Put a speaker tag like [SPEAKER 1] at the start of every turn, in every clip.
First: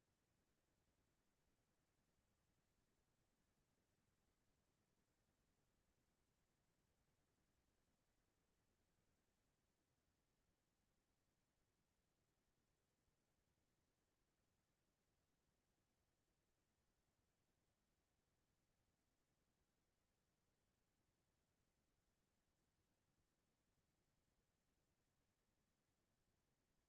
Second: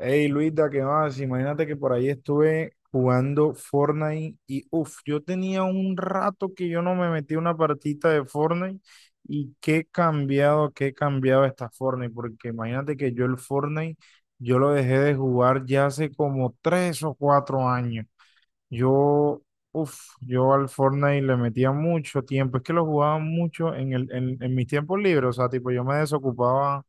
[SPEAKER 1] Hey Luisa, ¿qué más? Imagínate que por ahí estuve jugando Fortnite y yo tenía un rato que yo no me metí a una partita de Fortnite y qué cambiado está Fortnite, porque imagínate que yo el Fortnite, yo lo dejé de jugar ya hace como 3 o 4 años. Yo, yo al Fortnite le metía mucho tiempo, es que lo jugaba mucho en mis tiempos libres, o sea, tipo, yo me desocupaba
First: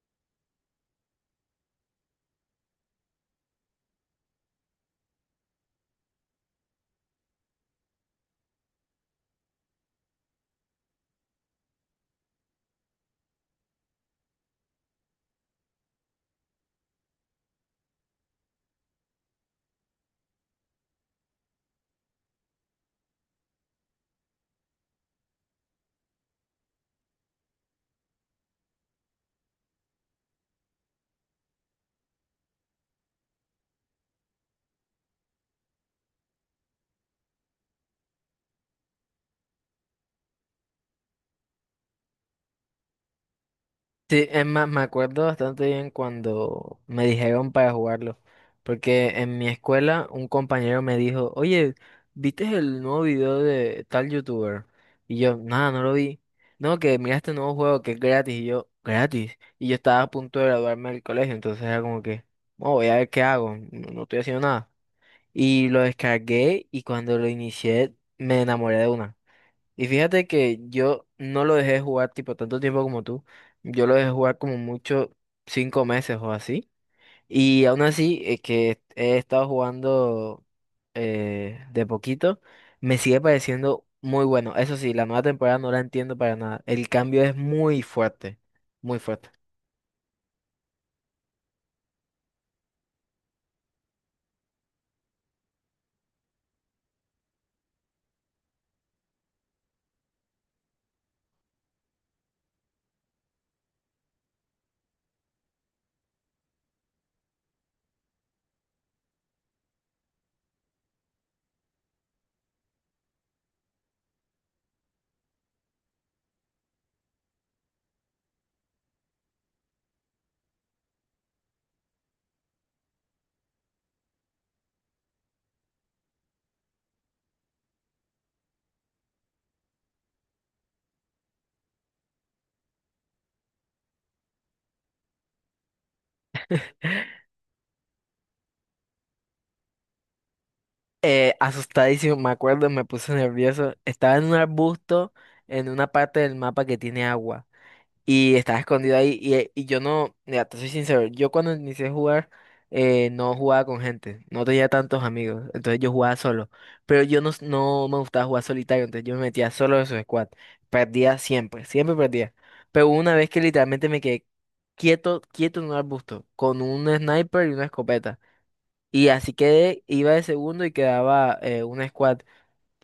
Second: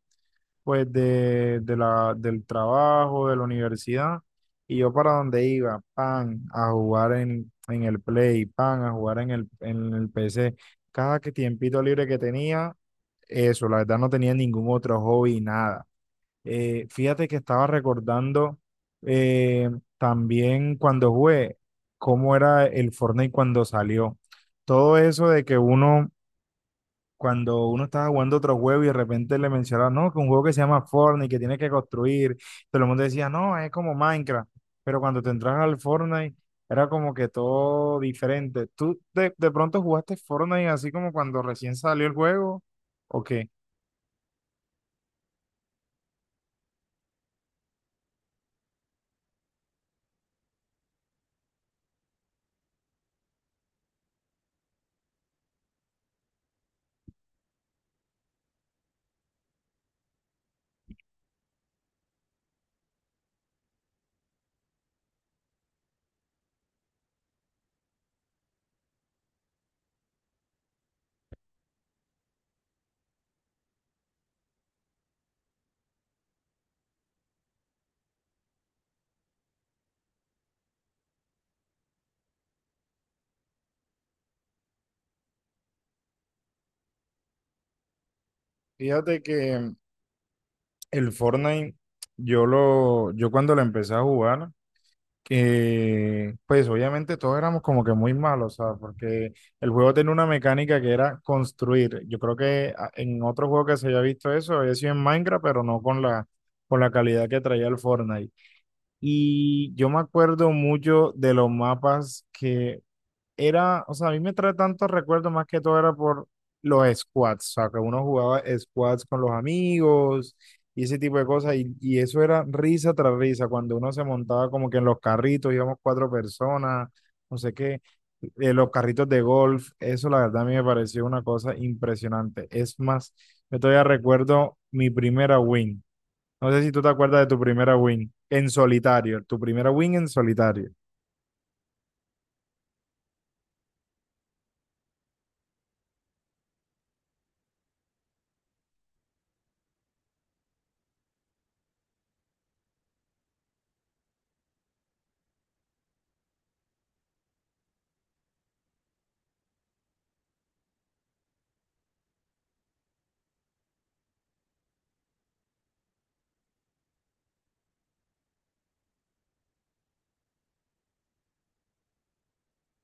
[SPEAKER 1] pues del trabajo, de la universidad, y yo para donde iba, pan, a jugar en el Play, pan, a jugar en el PC. Cada que tiempito libre que tenía, eso, la verdad no tenía ningún otro hobby, nada. Fíjate que estaba recordando eh, también cuando jugué, cómo era el Fortnite cuando salió. Todo eso de que uno cuando uno estaba jugando otro juego y de repente le mencionaron, no, que un juego que se llama Fortnite, que tienes que construir, todo el mundo decía, no, es como Minecraft, pero cuando te entras al Fortnite era como que todo diferente. ¿Tú de pronto jugaste Fortnite así como cuando recién salió el juego o qué?
[SPEAKER 2] Sí, es más, me acuerdo bastante bien cuando me dijeron para jugarlo, porque en mi escuela un compañero me dijo, oye, ¿viste el nuevo video de tal youtuber? Y yo, nada, no lo vi. No, que mira este nuevo juego que es gratis. Y yo estaba a punto de graduarme del colegio, entonces era como que, "Oh, voy a ver qué hago, no, no estoy haciendo nada." Y lo descargué y cuando lo inicié me enamoré de una. Y fíjate que yo no lo dejé jugar tipo tanto tiempo como tú. Yo lo dejé jugar como mucho 5 meses o así. Y aún así, que he estado jugando de poquito, me sigue pareciendo muy bueno. Eso sí, la nueva temporada no la entiendo para nada. El cambio es muy fuerte, muy
[SPEAKER 1] Fíjate
[SPEAKER 2] fuerte.
[SPEAKER 1] que el Fortnite, yo cuando lo empecé a jugar, que pues obviamente todos éramos como que muy malos, ¿sabes? Porque el juego tenía una mecánica que era construir. Yo creo que en otro juego que se haya visto eso había sido en Minecraft, pero no con la calidad que traía el Fortnite. Y yo me acuerdo mucho de los mapas que era, o sea, a mí me trae tantos recuerdos más que todo era por los squads, o sea, que uno jugaba squads con los amigos y ese tipo de cosas, y eso era risa tras risa, cuando uno se montaba como que en los carritos, íbamos cuatro personas, no sé qué, los carritos de golf, eso la verdad a mí me pareció una cosa impresionante. Es más, yo todavía recuerdo mi primera win. No sé si tú te acuerdas de tu primera win en solitario, tu primera win en solitario.
[SPEAKER 2] Asustadísimo, me acuerdo, me puse nervioso. Estaba en un arbusto en una parte del mapa que tiene agua. Y estaba escondido ahí. Y yo no, mira, te soy sincero, yo cuando inicié a jugar, no jugaba con gente, no tenía tantos amigos, entonces yo jugaba solo. Pero yo no, no me gustaba jugar solitario, entonces yo me metía solo en su squad. Perdía siempre, siempre perdía. Pero hubo una vez que literalmente me quedé quieto, quieto en un arbusto, con un sniper y una escopeta. Y así quedé, iba de segundo y quedaba un squad.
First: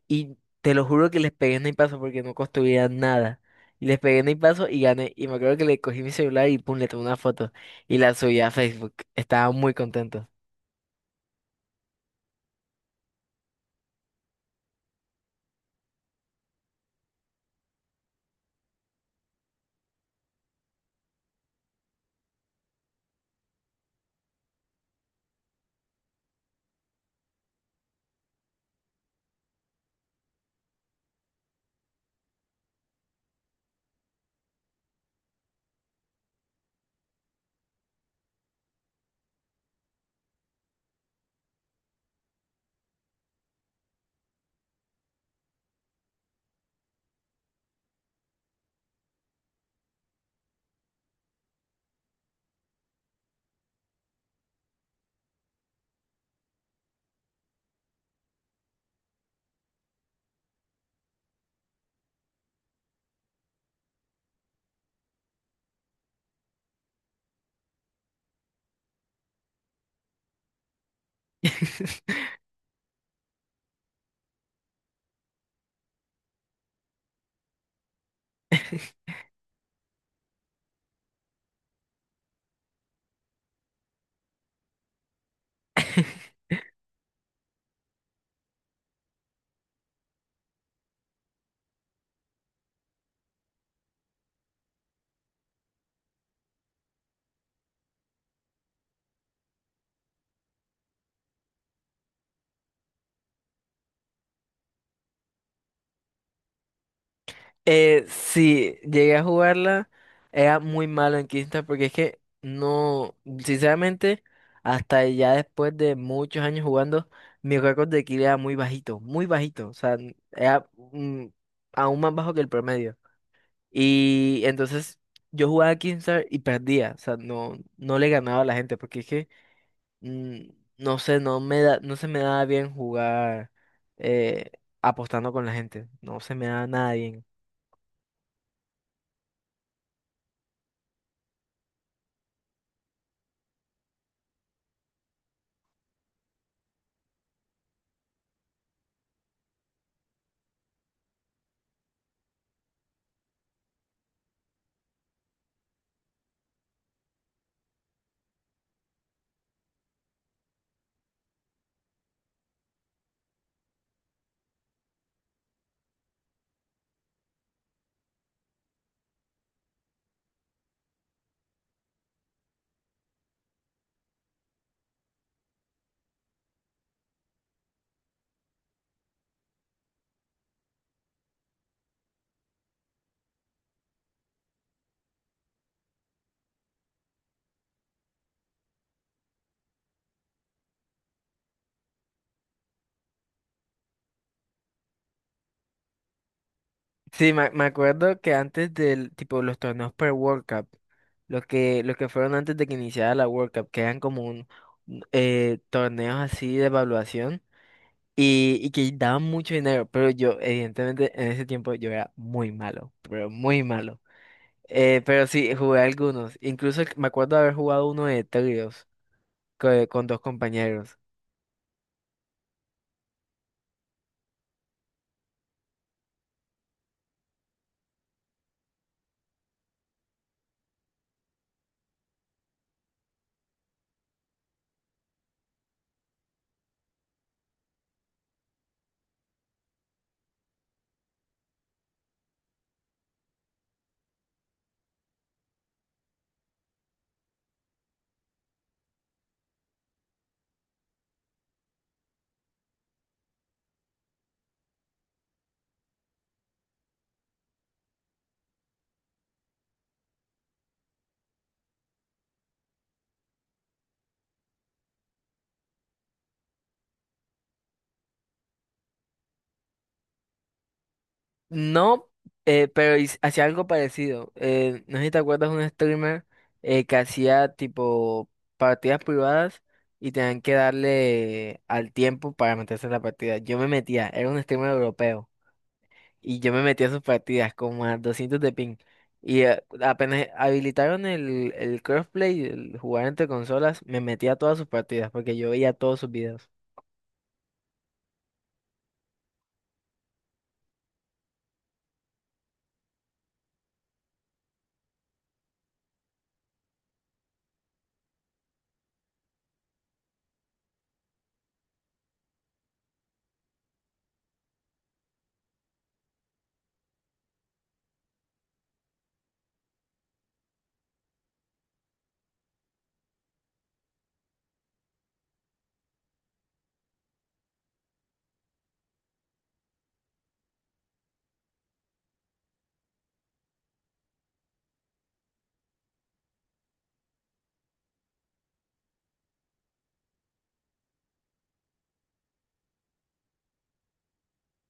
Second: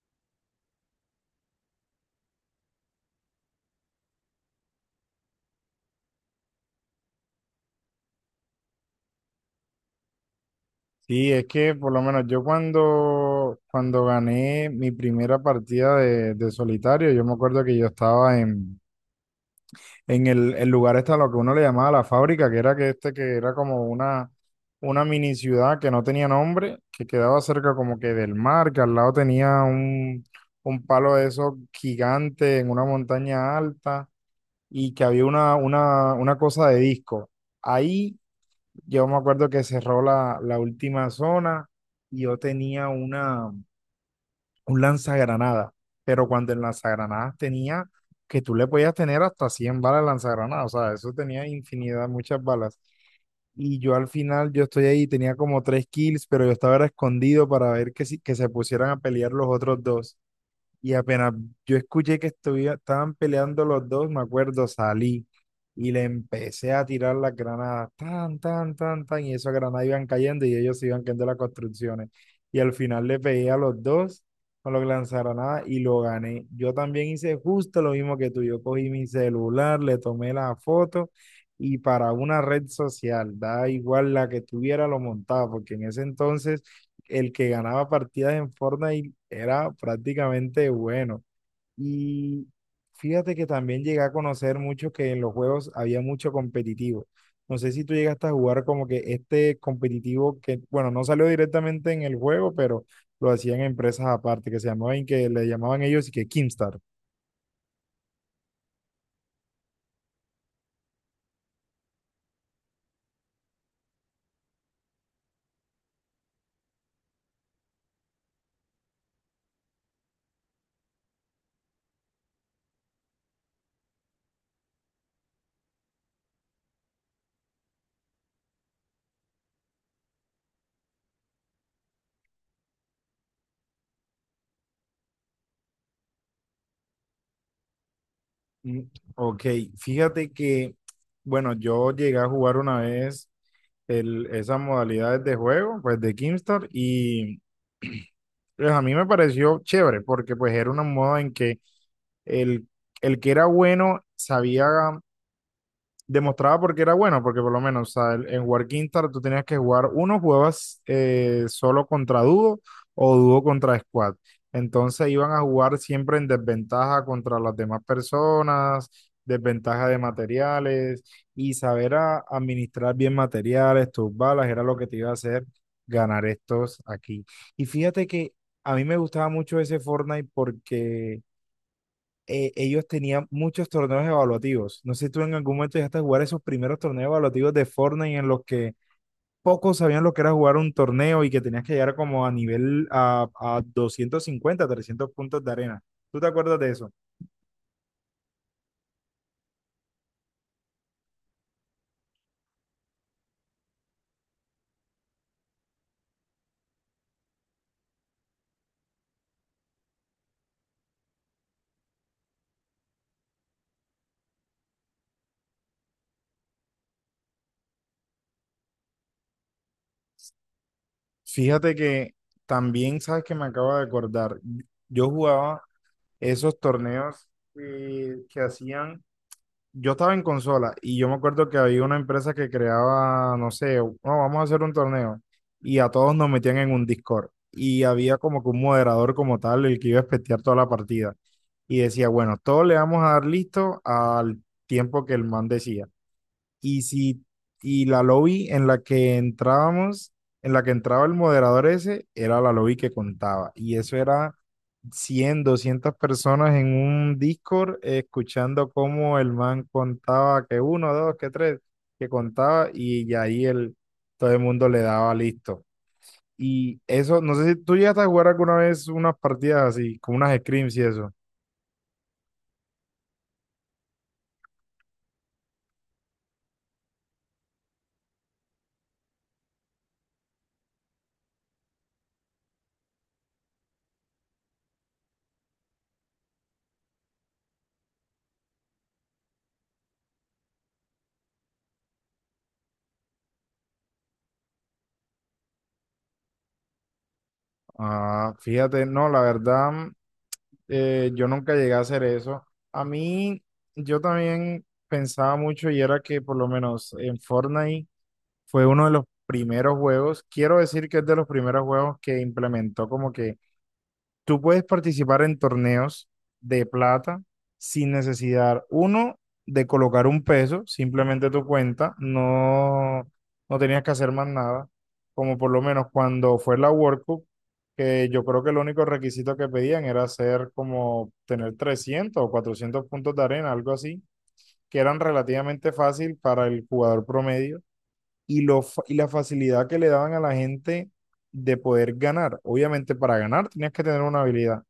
[SPEAKER 2] Y te lo juro que les pegué en el paso porque no construía nada. Y les pegué en el paso y gané. Y me acuerdo que le cogí mi celular y pum, le tomé una foto. Y la subí a Facebook. Estaba muy contento.
[SPEAKER 1] Sí, es que por lo menos yo cuando gané mi primera partida de solitario, yo me acuerdo que yo estaba en el lugar este, lo que uno le llamaba la fábrica, que era que este, que era como una mini ciudad que no tenía nombre, que quedaba cerca como que del mar, que al lado tenía un palo de esos gigante en una montaña alta y que había una cosa de disco. Ahí yo me acuerdo que cerró la última zona y yo tenía un lanzagranadas, pero cuando el lanzagranadas tenía que tú le podías tener hasta 100 balas de lanzagranadas, o sea, eso tenía infinidad, muchas balas. Y yo al final, yo estoy ahí, tenía como tres kills, pero yo estaba era escondido para ver que, si, que se pusieran a pelear los otros dos. Y apenas yo escuché que estaban peleando los dos, me acuerdo, salí y le empecé a tirar las granadas, tan, tan, tan, tan, y esas granadas iban cayendo y ellos se iban cayendo las construcciones. Y al final le pegué a los dos con los lanzagranadas y lo gané. Yo también hice justo lo mismo que tú. Yo cogí mi celular, le tomé la foto y para una red social, da igual la que tuviera, lo montaba, porque en ese entonces el que ganaba partidas en Fortnite era prácticamente bueno. Y fíjate que también llegué a conocer mucho que en los juegos había mucho competitivo. No sé si tú llegaste a jugar como que este competitivo que, bueno, no salió directamente en el juego, pero lo hacían empresas aparte, que se llamaban, que le llamaban ellos y que Kimstar.
[SPEAKER 2] Sí, llegué a jugarla. Era muy malo en Quinta porque es que no, sinceramente, hasta ya después de muchos años jugando, mi récord de kill era muy bajito, muy bajito. O sea, era aún más bajo que el promedio. Y entonces yo jugaba Keemstar y perdía, o sea, no, no le ganaba a la gente, porque es que, mm, no sé, no me da, no se me daba bien jugar eh, apostando con la gente, no se me daba nada bien.
[SPEAKER 1] Mm, ok, fíjate que, bueno, yo llegué a jugar una vez el, esas modalidades de juego, pues de Kimstar, y pues a mí me pareció chévere porque pues era una moda en que el, el que era bueno sabía demostraba porque era bueno, porque por lo menos, o sea, en War Quintar tú tenías que jugar uno, jugabas solo contra dúo o dúo contra squad. Entonces iban a jugar siempre en desventaja contra las demás personas, desventaja de materiales y saber administrar bien materiales, tus balas, era lo que te iba a hacer ganar estos aquí. Y fíjate que a mí me gustaba mucho ese Fortnite porque ellos tenían muchos torneos evaluativos. No sé si tú en algún momento llegaste a jugar esos primeros torneos evaluativos de Fortnite en los que pocos sabían lo que era jugar un torneo y que tenías que llegar como a nivel a 250, 300 puntos de arena. ¿Tú te acuerdas de eso?
[SPEAKER 2] Sí, me acuerdo que antes del, tipo, los torneos per World Cup, los que fueron antes de que iniciara la World Cup, que eran como un, torneos así de evaluación y que daban mucho dinero, pero yo, evidentemente, en ese tiempo yo era muy malo, pero muy malo. Pero sí, jugué algunos. Incluso me acuerdo de haber jugado uno de tríos con, dos compañeros.
[SPEAKER 1] Fíjate que también, sabes que me acabo de acordar, yo jugaba esos torneos que hacían yo estaba en consola y yo me acuerdo que había una empresa que creaba, no sé, no, vamos a hacer un torneo y a todos nos metían en un Discord y había como que un moderador como tal el que iba a espetear toda la partida y decía, bueno, todos le vamos a dar listo al tiempo que el man decía y si y la lobby en la que entrábamos, en la que entraba el moderador ese, era la lobby que contaba y eso era 100 200 personas en un Discord escuchando cómo el man contaba que uno, dos, que tres, que contaba ya ahí el, todo el mundo le daba listo. Y eso, no sé si tú llegaste a jugar alguna vez unas partidas así, como unas scrims y eso.
[SPEAKER 2] No, pero hacía algo parecido. No sé si te acuerdas de un streamer que hacía tipo partidas privadas y tenían que darle al tiempo para meterse en la partida. Yo me metía, era un streamer europeo. Y yo me metí a sus partidas como a 200 de ping. Y apenas habilitaron el crossplay, el jugar entre consolas, me metí a todas sus partidas porque yo veía todos sus videos.
[SPEAKER 1] Ah, fíjate, no, la verdad, yo nunca llegué a hacer eso. A mí, yo también pensaba mucho y era que por lo menos en Fortnite fue uno de los primeros juegos, quiero decir que es de los primeros juegos que implementó como que tú puedes participar en torneos de plata sin necesidad, uno, de colocar un peso, simplemente tu cuenta, no, no tenías que hacer más nada, como por lo menos cuando fue la World Cup, que yo creo que el único requisito que pedían era hacer como tener 300 o 400 puntos de arena, algo así, que eran relativamente fácil para el jugador promedio y la facilidad que le daban a la gente de poder ganar. Obviamente para ganar tenías que tener una habilidad,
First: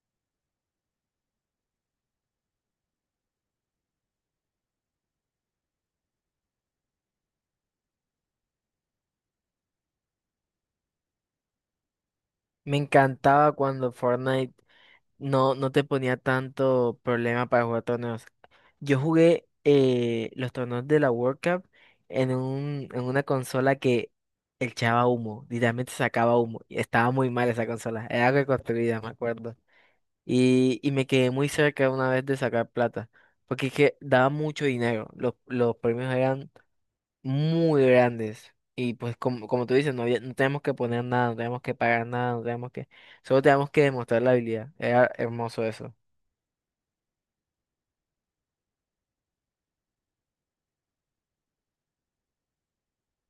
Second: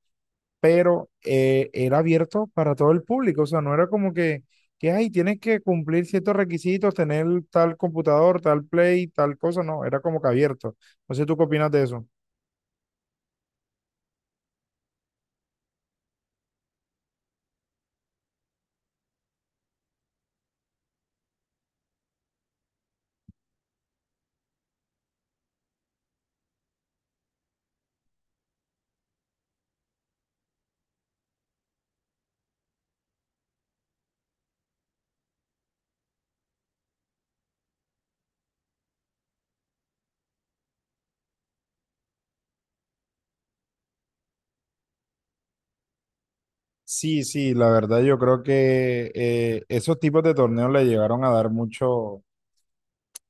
[SPEAKER 1] pero era abierto para todo el público, o sea, no era como que, ay, tienes que cumplir ciertos requisitos, tener tal computador, tal play, tal cosa, no, era como que abierto. No sé, ¿tú qué opinas de eso?
[SPEAKER 2] Me encantaba cuando Fortnite no, no te ponía tanto problema para jugar torneos. Yo jugué los torneos de la World Cup en en una consola que echaba humo, literalmente sacaba humo. Y estaba muy mal esa consola, era reconstruida, me acuerdo. Y me quedé muy cerca una vez de sacar plata, porque es que daba mucho dinero, los premios eran muy grandes. Y pues como tú dices, no había, no tenemos que poner nada, no tenemos que pagar nada, no tenemos que, solo tenemos que demostrar la habilidad. Era hermoso eso.
[SPEAKER 1] Sí, sí, la verdad yo creo que esos tipos de torneos le llegaron a dar mucho,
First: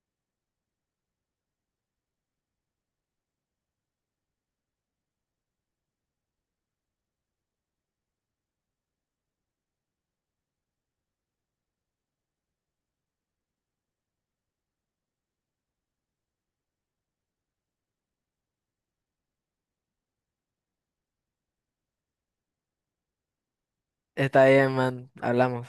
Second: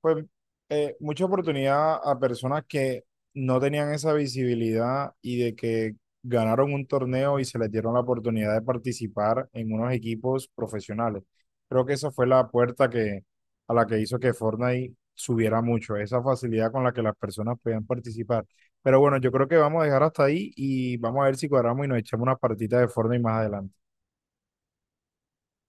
[SPEAKER 1] pues mucha oportunidad a personas que no tenían esa visibilidad y de que ganaron un torneo y se les dieron la oportunidad de participar en unos equipos profesionales. Creo que esa fue la puerta que, a la que hizo que Fortnite subiera mucho, esa facilidad con la que las personas podían participar. Pero bueno, yo creo que vamos a dejar hasta ahí y vamos a ver si cuadramos y nos echamos una partita de Fortnite más adelante.
[SPEAKER 2] Está bien, man, hablamos.